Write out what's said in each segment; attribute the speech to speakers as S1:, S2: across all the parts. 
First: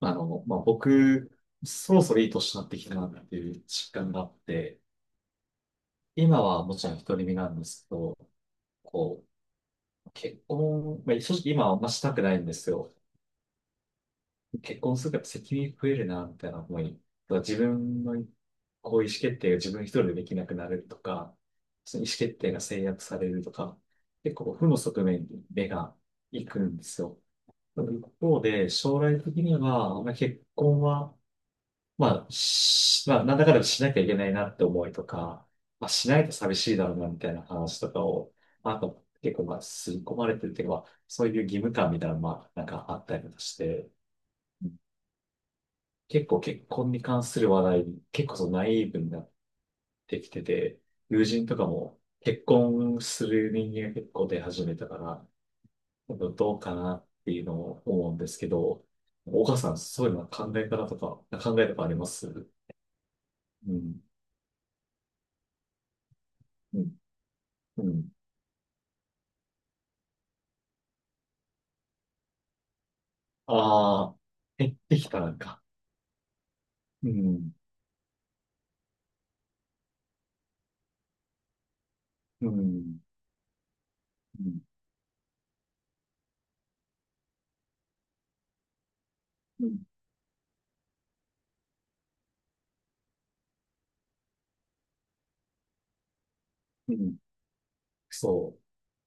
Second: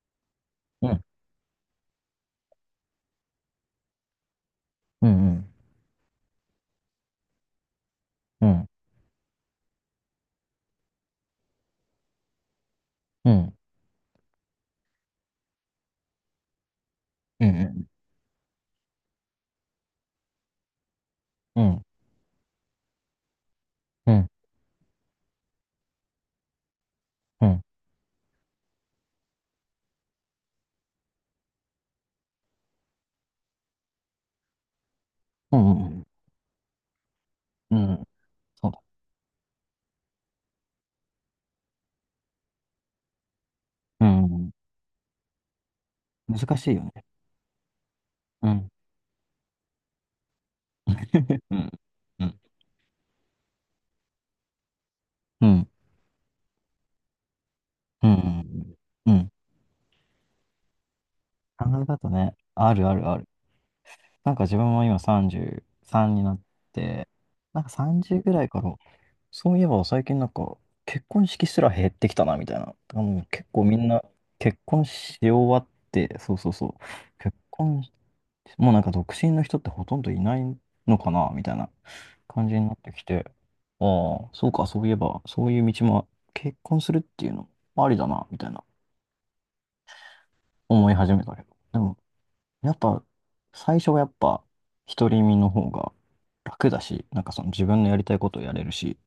S1: あの、まあ、
S2: うん、
S1: 僕、そろそろいい年になってきたなっていう実感があって、
S2: うん、
S1: 今はもちろん独り身なんですけど、
S2: うん、うん、
S1: こう、結婚、まあ、正直今はあんましたくないんですよ。
S2: うん、
S1: 結婚するから責任増えるな、みたいな思い。
S2: う
S1: 自
S2: ん、
S1: 分のこう意思決定が自分一人でできなくなるとか、
S2: うん、
S1: その意思決定が制約されるとか、
S2: うん、うん、
S1: 結構負の側面に目が行くんですよ。
S2: うん、
S1: でも一方で、将来的には、まあ、結婚は、まあ、なんだかんだしなきゃいけないなって思いとか、まあ、
S2: う
S1: しないと寂しいだろうなみたいな
S2: ん、
S1: 話と
S2: う
S1: か
S2: ん、
S1: を、
S2: そう
S1: あ
S2: だ。
S1: と結構まあ、吸い込まれてるっていうか、まあそういう義務感みたいなのまあ、なんかあったりとかして、
S2: うん、
S1: 結構
S2: 難
S1: 結
S2: しいよ
S1: 婚に
S2: ね。
S1: 関する話題、結構そ
S2: う
S1: のナ
S2: ん、
S1: イーブになってきてて、友人
S2: う
S1: とか
S2: ん、
S1: も
S2: うん、
S1: 結婚する人間が結構出始めたから、
S2: うん、
S1: どうかなっていうのを
S2: う
S1: 思うんですけ
S2: ん、
S1: ど、
S2: うん。
S1: 岡さん、そういうのは考え方とか、考
S2: 考
S1: えとか
S2: え
S1: ありま
S2: 方
S1: す
S2: ね、
S1: う
S2: あるあるある。
S1: ん。
S2: なんか自分も今33になっ
S1: うん。
S2: て、なんか
S1: うん
S2: 30ぐらいから、そういえば最近なんか結婚式すら減ってきたな、みたいな。あの、結構みんな
S1: ああ、
S2: 結
S1: 減っ
S2: 婚
S1: てき
S2: し
S1: たな
S2: 終
S1: ん
S2: わ
S1: か。
S2: って、そうそうそう。
S1: う
S2: 結
S1: ん、
S2: 婚もうなんか独身の人ってほとんどいないのかなみたいな
S1: う
S2: 感じ
S1: ん、
S2: に
S1: う
S2: なって
S1: ん、
S2: きて、ああ、そうか、そういえば、そういう道も結婚するっていうのもありだな、みたいな
S1: うん、
S2: 思い始めたけど。でも、やっぱ、最初はやっぱ、独り身の方が楽だ
S1: う
S2: し、
S1: ん
S2: なんかその自分のやりたいことをや
S1: そう、
S2: れるし、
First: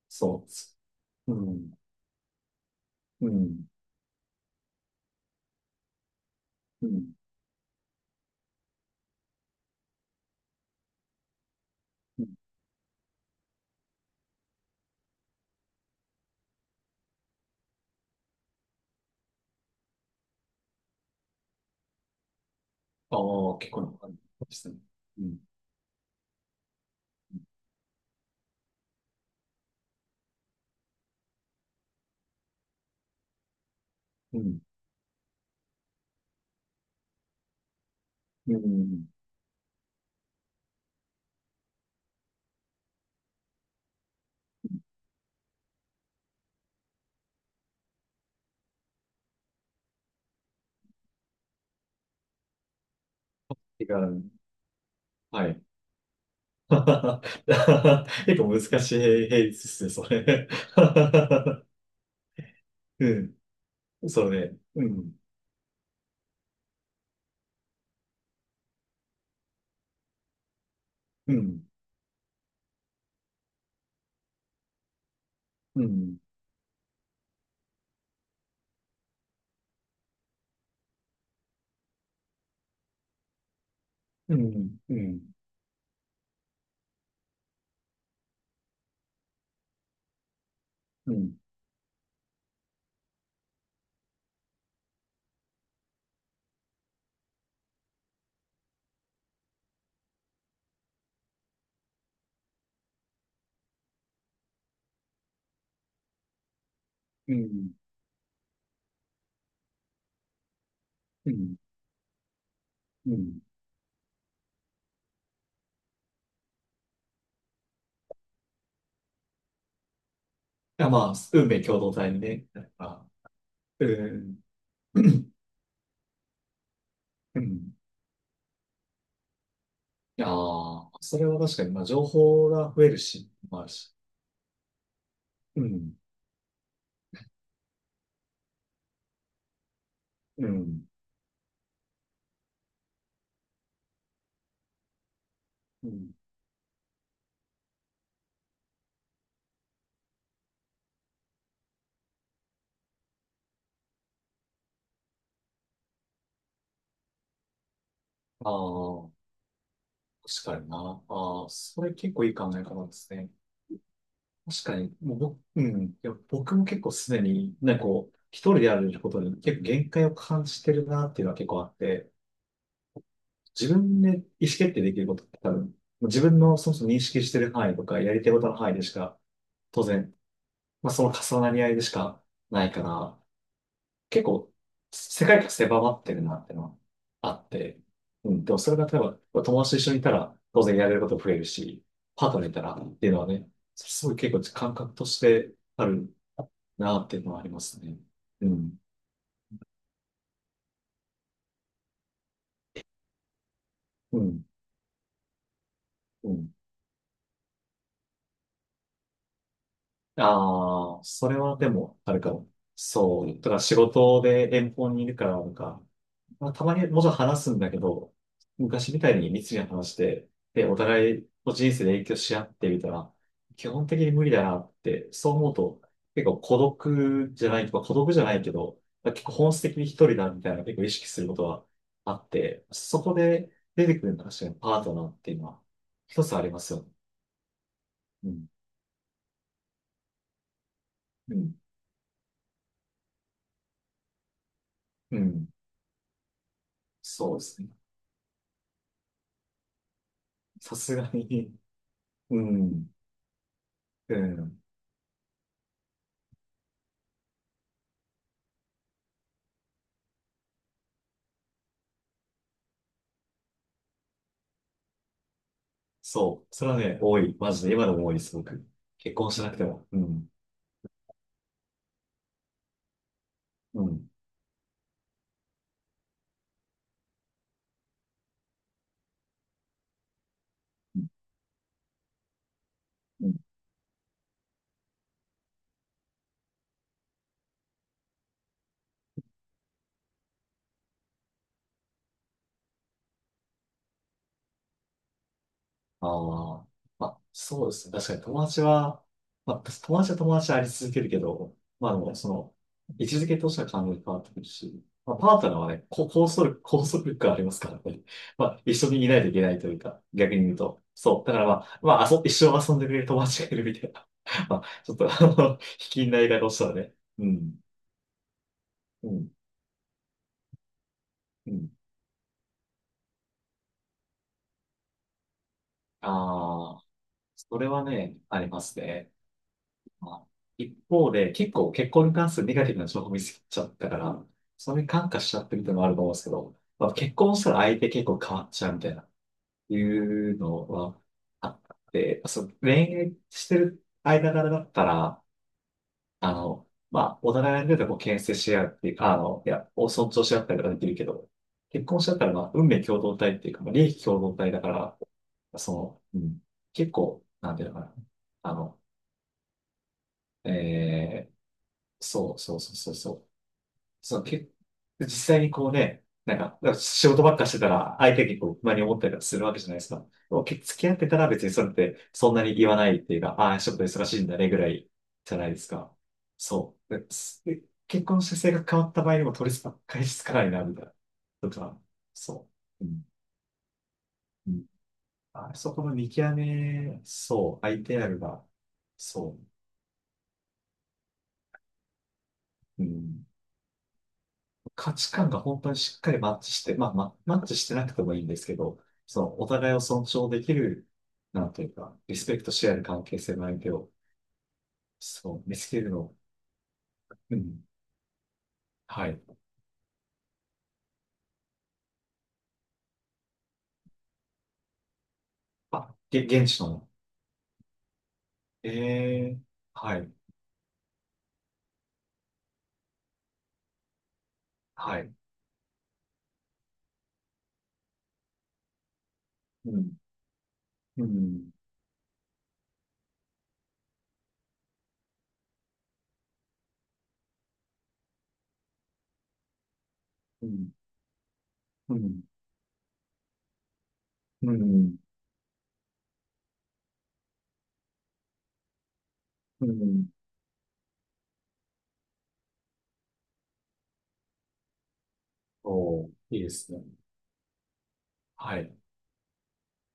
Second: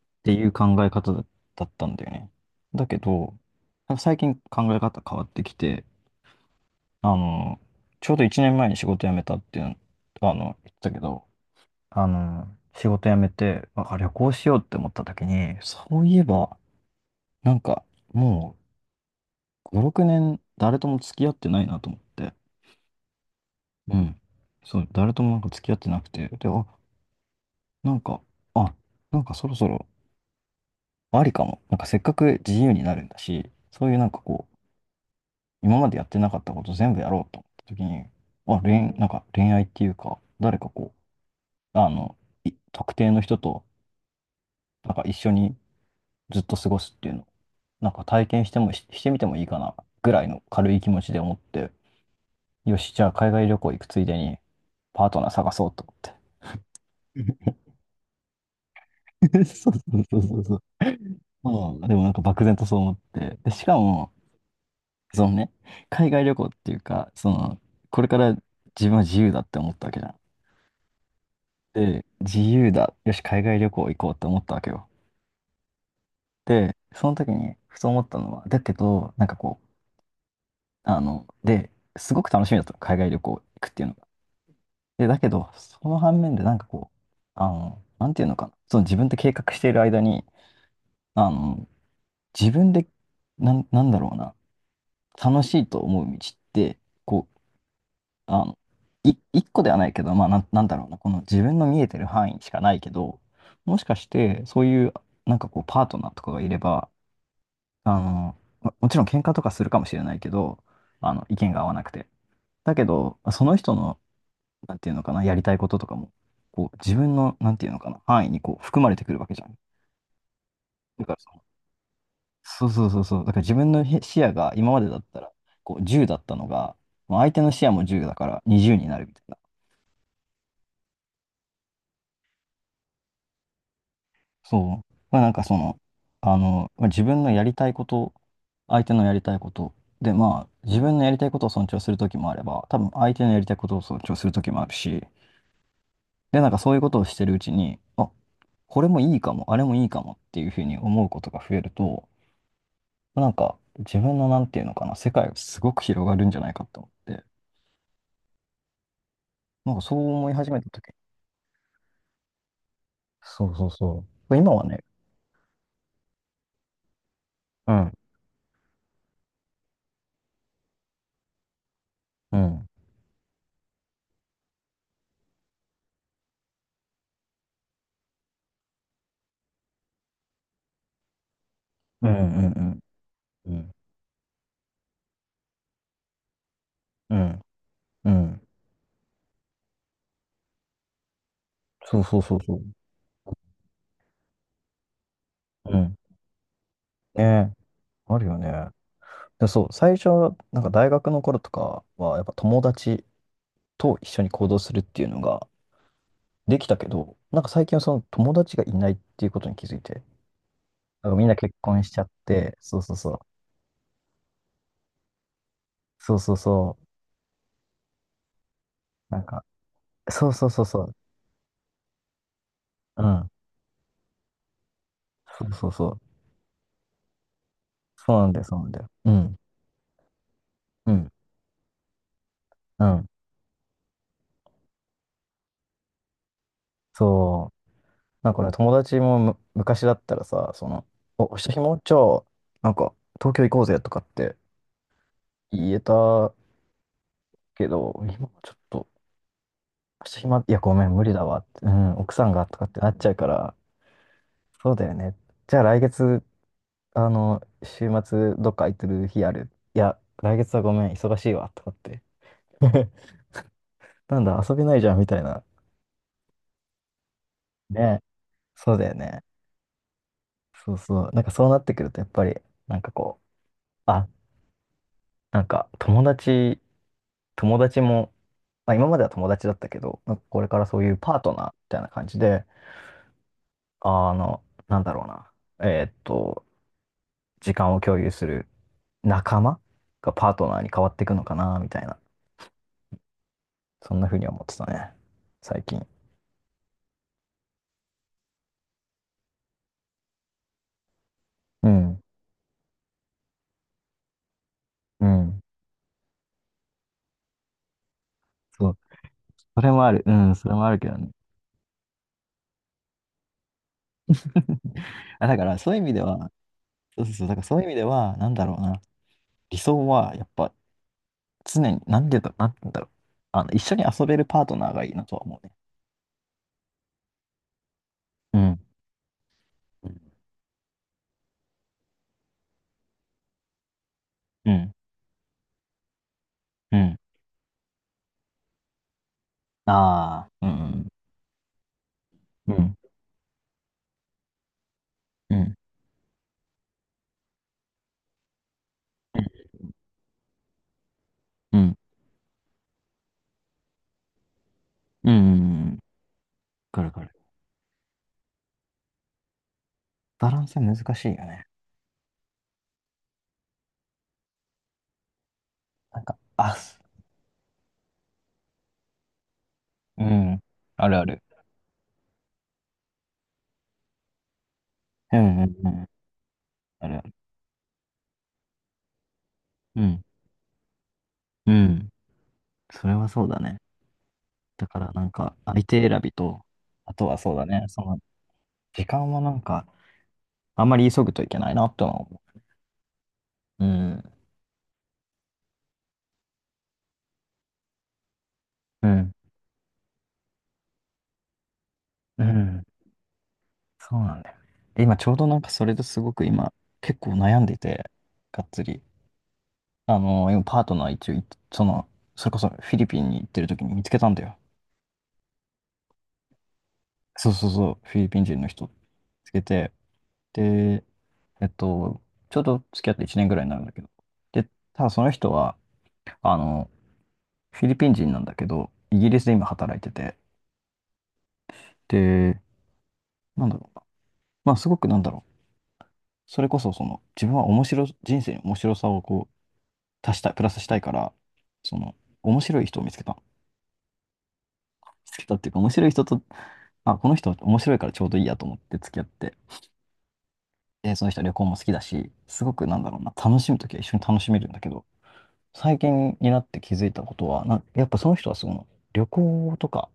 S2: ってい
S1: そ
S2: う考え方だ
S1: う、う
S2: だっ
S1: ん、
S2: たんだよね。だけ
S1: う
S2: ど、
S1: ん、
S2: なんか最近考え方変わってきて、
S1: う
S2: あ
S1: ん。
S2: の、ちょうど1年前に仕事辞めたっていうの、あの、言ってたけど、あ
S1: うん
S2: の、仕事辞めて、あ、旅行しようって思った時に、そういえば、なんか、もう、5、6年、誰とも付き合ってないなと思って。
S1: ああ、結構
S2: う
S1: な感じ
S2: ん。
S1: ですね。
S2: そう、誰と
S1: う
S2: もな
S1: ん、
S2: んか付き合ってなくて。で、あ、なんか、あ、なんかそろそろ、ありかも。なんかせっかく自由になるんだし、そういうなんか
S1: う
S2: こ
S1: ん、
S2: う、今までやってなかったこと全部やろうと思った時に、
S1: う
S2: あ、な
S1: ん。
S2: んか恋愛っていうか、誰かこう、あの、特定の人と、なんか一緒にずっと過ごすっていうのなんか体験してしてみてもいいかなぐらいの軽い気持ちで思って、よし、じゃあ海外旅行行
S1: 違
S2: くついで
S1: う。
S2: にパートナー
S1: は
S2: 探
S1: い。
S2: そうと思って。
S1: 結構難しい平 率で
S2: そうそ
S1: すね、そ
S2: うそう
S1: れ。
S2: そ う まあ、でもなんか漠然とそう思って。
S1: う
S2: で、しか
S1: ん、
S2: も、
S1: それねうん、
S2: そのね、海外旅行っていうか、その、これから自分は自由だって思ったわけじゃん。
S1: うん、
S2: で、自由だ。よし、海外旅行行こうって思ったわけよ。
S1: うん、
S2: で、その時に、ふと思ったのは、だけど、なんかこう、あの、で、すごく楽しみだったの海外旅行行くっていうの。
S1: うん、う
S2: で、だ
S1: ん、
S2: けど、その反面でなんかこう、あの、なんていうのかな、その自分で計画している間に、
S1: うん、う
S2: あ
S1: ん、
S2: の、自分で、なんだろうな、楽しいと思う道って、こう、あの、一個ではないけど、まあ、なんだろうな、この自分の見えてる範囲しかないけど、もしかして、そういう、なんかこう、パートナーとかがいれば、あの、もちろん喧嘩とかするかもしれないけど、あの、
S1: う
S2: 意見
S1: ん、
S2: が合わなくて。だけ
S1: う
S2: ど、
S1: ん。
S2: その人の、なんていうのかな、やりたいこととかも、こう、自分の、なんていうのかな、範囲にこう、含まれてくるわけじゃん。
S1: あ、
S2: だか
S1: まあ、
S2: らその、
S1: 運命共同体にね。な
S2: そう
S1: ん
S2: そうそう
S1: か
S2: そう、だから自分の
S1: う
S2: 視野
S1: ん
S2: が今までだ
S1: う
S2: った
S1: ん
S2: ら、こう、10だったのが、まあ相
S1: う
S2: 手の視野
S1: ん。
S2: も10だから20になるみたいな。
S1: ああ、それは確かに、まあ、情報が増えるし、まあ、し
S2: そう。まあなんかそ
S1: う
S2: の、
S1: ん、
S2: あの、まあ、自分のやりたいこと、相手のやりたいこと、で、ま
S1: う
S2: あ、自
S1: ん、
S2: 分のやりたいことを尊重するときもあれば、多分相手のやりたいことを尊重するときもあるし、
S1: うん。
S2: で、なんかそういうことをしてるうちに、あ、これもいいかも、あれもいいかもっていうふうに思うことが増えると、なんか自分のなんていうのかな、世界がすごく広がるんじゃないかと思って、
S1: ああ、
S2: なんかそう思い
S1: 確
S2: 始
S1: か
S2: めた
S1: に
S2: 時に、
S1: な。ああ、それ結構いい考え方ですね。
S2: そうそうそう。今は
S1: 確か
S2: ね、
S1: に、もう僕、うん、いや、僕も結構すでにね、
S2: う
S1: なんか
S2: ん、
S1: こう、一人でやることに結構限界を感じてるなっていうのは結構あって、
S2: うん、
S1: 自分で意思決定できることって多分、自分のそもそも認識してる範囲とか、やりたいことの範囲でしか、当然、まあ、その重なり合いでし
S2: うん、
S1: か
S2: うん、う
S1: ない
S2: ん、
S1: から、
S2: うん、
S1: 結構、世界が狭まってるなってのは
S2: う
S1: あ
S2: ん、
S1: って、うん、でもそれが例えば、友達と一緒にいたら、当然やれること増えるし、
S2: そうそう
S1: パー
S2: そ
S1: ト
S2: う
S1: ナーい
S2: そう。
S1: たらっていうのはね、すごい結構感覚として
S2: う
S1: あ
S2: ん。
S1: るなってい
S2: ね
S1: うのはあり
S2: え、
S1: ますね。
S2: あるよ
S1: う
S2: ね。
S1: ん、
S2: で、そう、最初、なんか大学の頃とかは、やっぱ友達と一
S1: う
S2: 緒に
S1: ん、
S2: 行動するっていうのが
S1: うん。
S2: できたけど、なんか最近はその友達がいないっていうことに気づいて、
S1: ああ、
S2: なんかみん
S1: そ
S2: な
S1: れ
S2: 結
S1: はで
S2: 婚しち
S1: も
S2: ゃっ
S1: あるかも。
S2: て、そうそうそう。
S1: そう。だから仕事で遠方にいるから、なんか、
S2: そうそう
S1: まあ、たま
S2: そう。
S1: にもちろん話すんだけど、昔みた
S2: な
S1: い
S2: ん
S1: に
S2: か、
S1: 密に話し
S2: そ
S1: て、
S2: うそうそ
S1: で、
S2: う
S1: お
S2: そう。
S1: 互いの人生で影響し合ってみた
S2: う
S1: ら、
S2: ん。
S1: 基本的に無理だなって、そう
S2: そ
S1: 思
S2: う
S1: う
S2: そう
S1: と、
S2: そう。
S1: 結構孤独じゃないとか、孤独
S2: そ
S1: じ
S2: う
S1: ゃ
S2: なん
S1: な
S2: だ
S1: い
S2: よ、
S1: け
S2: そうなんだ
S1: ど、
S2: よ。う
S1: 結構
S2: ん。
S1: 本質的に一人だみたいな結構
S2: う
S1: 意識
S2: ん。
S1: することはあって、
S2: う
S1: そ
S2: ん。
S1: こで出てくるのが確かにパートナーっていうのは一つありますよね。
S2: そう。
S1: う
S2: なんか
S1: ん。
S2: ね、友達も昔だったらさ、その、
S1: うん。
S2: 下もじゃあ、なんか、東京行こうぜとかって
S1: うん。
S2: 言えた
S1: そうです
S2: け
S1: ね。
S2: ど、今はちょっと、いや、ご
S1: さ
S2: めん、
S1: す
S2: 無
S1: が
S2: 理だわっ
S1: に。
S2: て、うん、奥さん
S1: う
S2: がとかってな
S1: ん。
S2: っちゃうから、
S1: うん。
S2: そうだよね。じゃあ来月、あの、週末、どっか空いてる日ある？いや、来月はごめん、忙しいわ、とかって。なんだ、遊べないじゃん、みたいな。
S1: そう。それはね、多い。マジで。今で
S2: ね。
S1: も多いです、僕。
S2: そうだよ
S1: 結
S2: ね。
S1: 婚しなくても。うん。
S2: そうそう。なんかそうなってくると、やっぱり、なんかこ
S1: う
S2: う、あ、
S1: ん。
S2: なんか友達も、まあ今までは友達だったけど、なんかこれからそういうパートナーみたいな感じで、
S1: うん
S2: あの、なんだろうな、えーっと、時間を共有する仲間がパートナーに変わっていくのかな、みたいな、そんな風に思ってたね、最近。
S1: ああ。まあ、そうですね。確かに友達は、まあ、友達は友達であり続けるけど、
S2: う
S1: まあで
S2: ん、
S1: も、その、位置づけとしては完全に変わってくるし、
S2: う
S1: まあ、パ
S2: ん。
S1: ートナーはね、こ拘束、拘束力がありますからね。まあ、
S2: そ
S1: 一
S2: う、
S1: 緒にいないといけない
S2: そ
S1: と
S2: れ
S1: いう
S2: もあ
S1: か、
S2: る。うん、
S1: 逆に
S2: そ
S1: 言
S2: れ
S1: う
S2: もある
S1: と。
S2: けどね。
S1: そう。だからまあ、まあ、一生遊んでくれる友達がいるみたいな。まあ、ちょっと、あ
S2: あ、だか
S1: の、
S2: らそういう意
S1: 卑
S2: 味で
S1: 近な言い
S2: は、
S1: 方をしたらね。
S2: そうそうそ
S1: う
S2: う、だからそ
S1: ん。
S2: ういう意味では、なんだろうな、
S1: うん。
S2: 理想はやっぱ
S1: う
S2: 常
S1: ん。
S2: に、なんでだ、なんだろう。あの、一緒に遊べるパートナーがいいなとは思うね。
S1: ああ。それはね、
S2: う
S1: あり
S2: ん、
S1: ますね。まあ、一方で、結構結婚に関するネガティブな情報見つけちゃったから、
S2: うん、
S1: それに感化しちゃってるっていうのもあると思うんですけど、
S2: う
S1: まあ、
S2: ん。
S1: 結婚したら相手結構変わっちゃうみたいな、い
S2: あ
S1: う
S2: あ、う
S1: の
S2: ん、
S1: はあって、そ
S2: う
S1: う、恋
S2: ん、
S1: 愛してる間柄だったら、
S2: うん、
S1: あの、まあ、お互いのことをこう牽制し合うっていうか、
S2: う
S1: あ
S2: ん、
S1: の、いや、を尊重し合ったりとかできるけど、
S2: うん、
S1: 結婚しちゃったら、まあ、運命共同体っていうか、まあ、利益共同体だから、
S2: うん。う
S1: そ
S2: ん
S1: の、うん、
S2: くる
S1: 結
S2: わかる。
S1: 構、なんていうのかな。あの、
S2: バランス難しいよ
S1: えー、
S2: ね。
S1: そうそうそうそうそう。そう、実際にこう
S2: なん
S1: ね、
S2: か、
S1: なん
S2: あ、
S1: か、なん
S2: す
S1: か仕事ばっかしてたら、相手にこう、不満に思ったりとかするわけじゃないですか。
S2: う
S1: で
S2: ん、
S1: もけ付
S2: あ
S1: き合
S2: る
S1: っ
S2: あ
S1: てた
S2: る。
S1: ら別にそれって、そんなに言わないっていうか、ああ、ちょっと忙しいんだねぐらい
S2: う
S1: じゃ
S2: ん、う
S1: ないで
S2: ん、
S1: す
S2: うん、
S1: か。そ
S2: ある
S1: う。
S2: あ
S1: で
S2: る。
S1: すで結婚して性格変わった場合にも取り
S2: うん、
S1: 返しつかないな、みたいな。と
S2: う
S1: か、
S2: ん。
S1: そう。
S2: そ
S1: う
S2: れ
S1: ん。
S2: はそうだね。
S1: うん。
S2: だから、なんか、
S1: あ
S2: 相
S1: そこ
S2: 手
S1: の
S2: 選
S1: 見
S2: び
S1: 極
S2: と、あ
S1: め、
S2: とはそうだ
S1: そう、
S2: ね、そ
S1: 相
S2: の、
S1: 手あるが、
S2: 時間はな
S1: そ
S2: んか、あんまり急ぐといけないなってのは思
S1: う。うん。
S2: う。うん、
S1: 価値観が本当にしっかりマッチして、まあ、マッチしてなくてもいいんですけど、
S2: うん、
S1: そのお互いを尊重できる、なんていうか、リ
S2: う
S1: スペクト
S2: ん。
S1: し合える関係性の相手を、
S2: そうなんだよね。で今ちょうど
S1: そ
S2: なん
S1: う、
S2: か
S1: 見
S2: そ
S1: つ
S2: れ
S1: け
S2: で
S1: る
S2: すご
S1: の。
S2: く今結構
S1: う
S2: 悩んで
S1: ん。
S2: て、がっつり。
S1: はい。
S2: あの、今パートナー一応い、その、それこそフィリピンに行ってる時に見つけたんだよ。
S1: あ、現地の。
S2: そうそうそう、フィリピン人の人見
S1: え
S2: つ
S1: え
S2: けて。
S1: はい。
S2: で、えっと、ちょうど付き合って1年ぐらいになるんだけど。で、ただ
S1: は
S2: その
S1: い。
S2: 人は、あの、フィリピン人なんだけど、イギリスで今
S1: う
S2: 働い
S1: ん。
S2: てて。
S1: うん。
S2: で、なんだろうな。まあすごくなんだろう。それこそその、自分は人生に面白さをこう、足したい、プ
S1: う
S2: ラスし
S1: ん。
S2: たいから、そ
S1: う
S2: の、
S1: ん。
S2: 面白い人を見つけた。見
S1: うん。
S2: つけたっていうか、面白い人と、まあ、この人面白いからちょうどいいやと思って付き合って、
S1: うん
S2: で、その人は旅行も好きだし、すごくなんだろうな、楽しむときは一緒に楽しめるんだけど、最
S1: おー、
S2: 近にな
S1: いい
S2: っ
S1: で
S2: て気
S1: すね。
S2: づいたことは、やっぱその人はそ
S1: は
S2: の、
S1: い。
S2: 旅行とか、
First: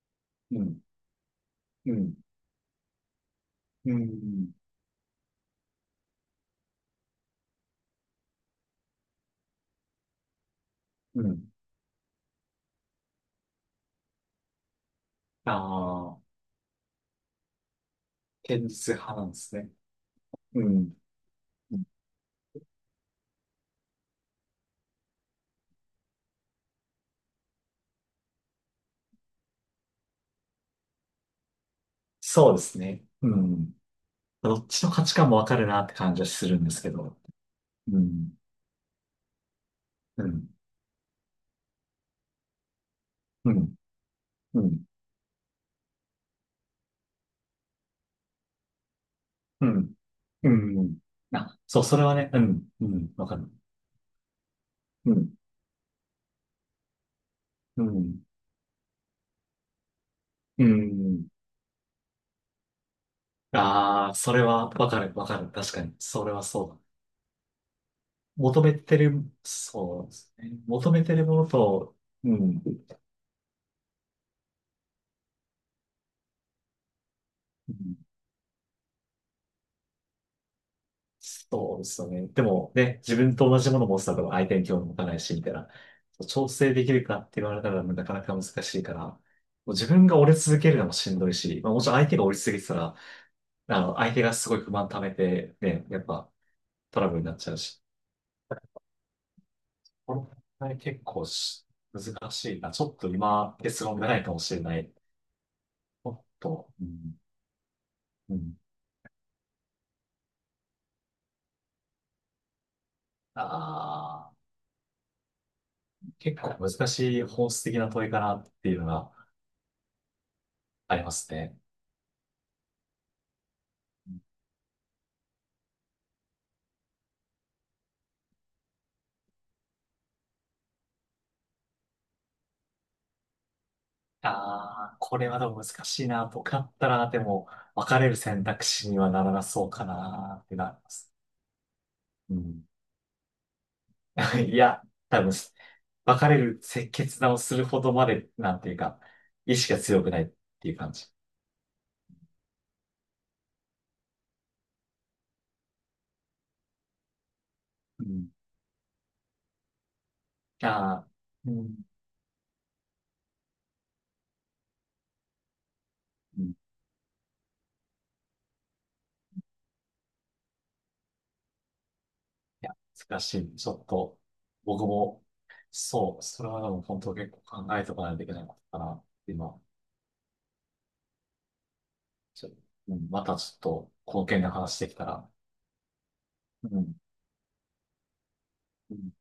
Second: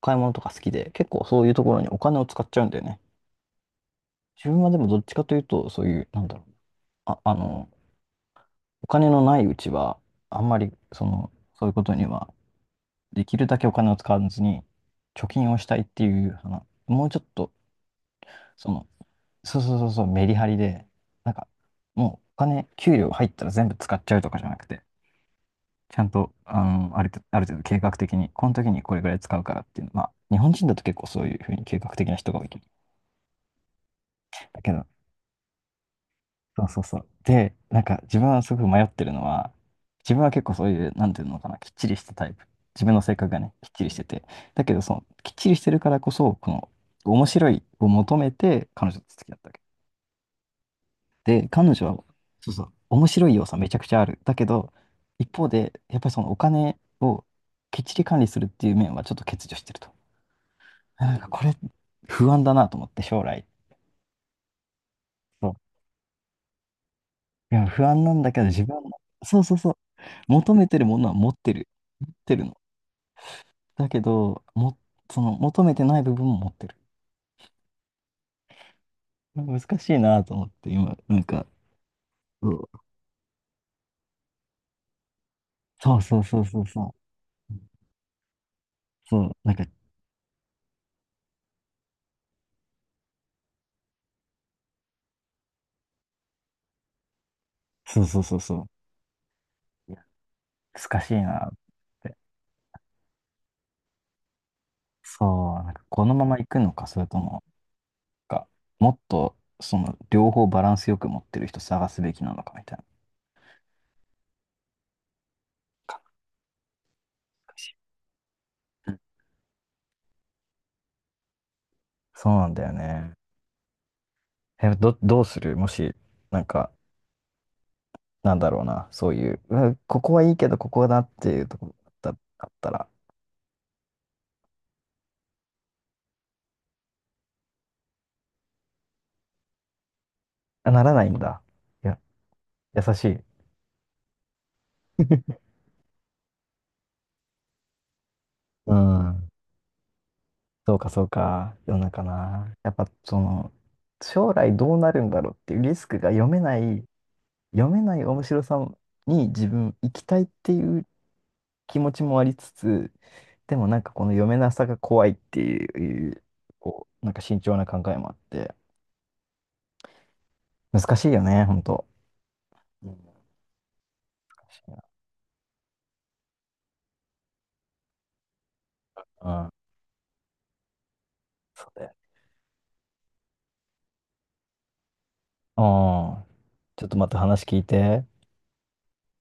S2: 買い物とか
S1: う
S2: 好き
S1: ん。
S2: で、結構そういうところに
S1: う
S2: お
S1: ん。
S2: 金を使っちゃうんだよね。
S1: う
S2: 自
S1: ん。
S2: 分はでもどっちかというと、そういう、なんだろう、あ、あの、お金のないうちは、あんまり、そ
S1: う
S2: の、
S1: ん。
S2: そういうことにはできるだけお金を使わずに貯金
S1: あ
S2: をしたいって
S1: あ、
S2: いう話、もうちょっと、
S1: 現
S2: その、
S1: 実派なんです
S2: そう
S1: ね。
S2: そうそうそう、メリハリ
S1: う
S2: で、
S1: ん。
S2: なんか、もうお金、給料入ったら全部使っちゃうとかじゃなくて、ちゃんと、あの、ある程度計画的に、この時にこれぐらい使うからっていうの、まあ、日本人だと結構そういうふうに計画的な人が多い
S1: そう
S2: け
S1: で
S2: ど。
S1: すね。うん。ど
S2: だ
S1: っ
S2: け
S1: ち
S2: ど、
S1: の価値観もわかるなって感じはする
S2: そ
S1: ん
S2: う
S1: で
S2: そ
S1: す
S2: う
S1: け
S2: そう。
S1: ど。
S2: で、なん
S1: う
S2: か自分
S1: ん、
S2: はすごく迷ってるのは、自分
S1: う
S2: は結
S1: ん、
S2: 構そういう、なんていうのかな、きっちりしたタイプ。自分の性格が
S1: う
S2: ね、きっ
S1: ん、
S2: ちりしてて。
S1: う
S2: だけど、
S1: ん、
S2: その、きっちりしてるからこそ、この、面白いを求めて、彼女と付き合ったわけ。
S1: うん、うん。うん
S2: で、
S1: あ、
S2: 彼
S1: そう、
S2: 女
S1: そ
S2: は、
S1: れはね、う
S2: そうそ
S1: ん、
S2: う、
S1: う
S2: 面
S1: ん、わ
S2: 白い
S1: か
S2: 要
S1: る。
S2: 素はめちゃくちゃある。だけど、
S1: う
S2: 一
S1: ん、
S2: 方で、やっぱりそのお金をきっ
S1: う
S2: ちり管
S1: ん、
S2: 理するっていう面はちょっと欠如してると。
S1: う
S2: なんか
S1: ん。
S2: これ、不安だなと思って、将来。
S1: ああ、それはわかる、わかる。確かに、それはそうだ。
S2: いや、不安なんだけど、
S1: 求
S2: 自
S1: め
S2: 分は、
S1: てる、
S2: そうそうそう。
S1: そうですね。
S2: 求めてる
S1: 求
S2: も
S1: め
S2: のは
S1: てる
S2: 持っ
S1: もの
S2: てる。
S1: と、
S2: 持っ
S1: う
S2: てるの。
S1: ん。
S2: だけど、その、求めてない部分も持ってる。
S1: うん
S2: 難しいなと思って、今、なんか、
S1: そうですよね。でもね、自分と同じものを持つてたら相手に興味持たないし、みたいな。
S2: そうそうそう
S1: 調
S2: そう
S1: 整
S2: そう
S1: でき
S2: そ
S1: るかって言
S2: う。
S1: われたらなかなか難しいから、も
S2: そう、なんか、
S1: う自分が折れ続けるのもしんどいし、まあ、もちろん相手が折り続けてたら、あの、相手がすごい不満溜めて、ね、やっぱトラブルになっちゃうし、
S2: そうそうそうそう。いや、
S1: この問題
S2: 難
S1: 結
S2: しい
S1: 構
S2: なって。
S1: 難しいな。ちょっと今、結論がないかもしれない。
S2: そう、なんか、こ
S1: も
S2: の
S1: っ
S2: まま行く
S1: と、
S2: の
S1: う
S2: か、それ
S1: ん、
S2: とも、
S1: う
S2: か、
S1: ん、
S2: もっと、その、両方バランスよく持ってる人探すべきなのか、みたいな。
S1: ああ、
S2: かっ
S1: 結構難しい本
S2: こいい
S1: 質
S2: し
S1: 的な問いかなっていうの
S2: うん
S1: がありますね。
S2: そうなんだよね。え、どうするもし、なんか、なんだろうな、そういう、うわここはいいけど、ここだっていうところだったあったら、
S1: ああ、これはでも難しいな。僕だったら、でも、別れる選択肢にはならなそうかなって
S2: あ
S1: なり
S2: な
S1: ま
S2: らない
S1: す。
S2: んだ。いや、
S1: うん。
S2: 優しい。
S1: いや、多分、別れる決断をするほどまで、なんて
S2: う
S1: いうか、
S2: ん。
S1: 意志が強くないってい
S2: そ
S1: う
S2: うか、
S1: 感
S2: そ
S1: じ。
S2: うか。世の中な。やっぱ、その、将来どうなるんだろうっていうリスクが読めない、読めな
S1: う
S2: い面
S1: ん。
S2: 白さに自分行きたいっていう
S1: ああ、うん。
S2: 気
S1: い
S2: 持ちもありつつ、でもなんかこの読めなさが怖いっていう、
S1: うん
S2: こう、なんか慎重な考えもあって、難しいよね、ほんと。
S1: いや、
S2: うん
S1: 難しい。ちょっと、
S2: 難しいな
S1: 僕も、そう、それはでも本当結構考えておかないといけないことかな。
S2: うん。
S1: 今、
S2: そうだよね
S1: ちょ、うん、またちょっと、この件で話してきたら、
S2: ああ、
S1: う
S2: ちょっと
S1: ん。
S2: また話聞いて。
S1: うん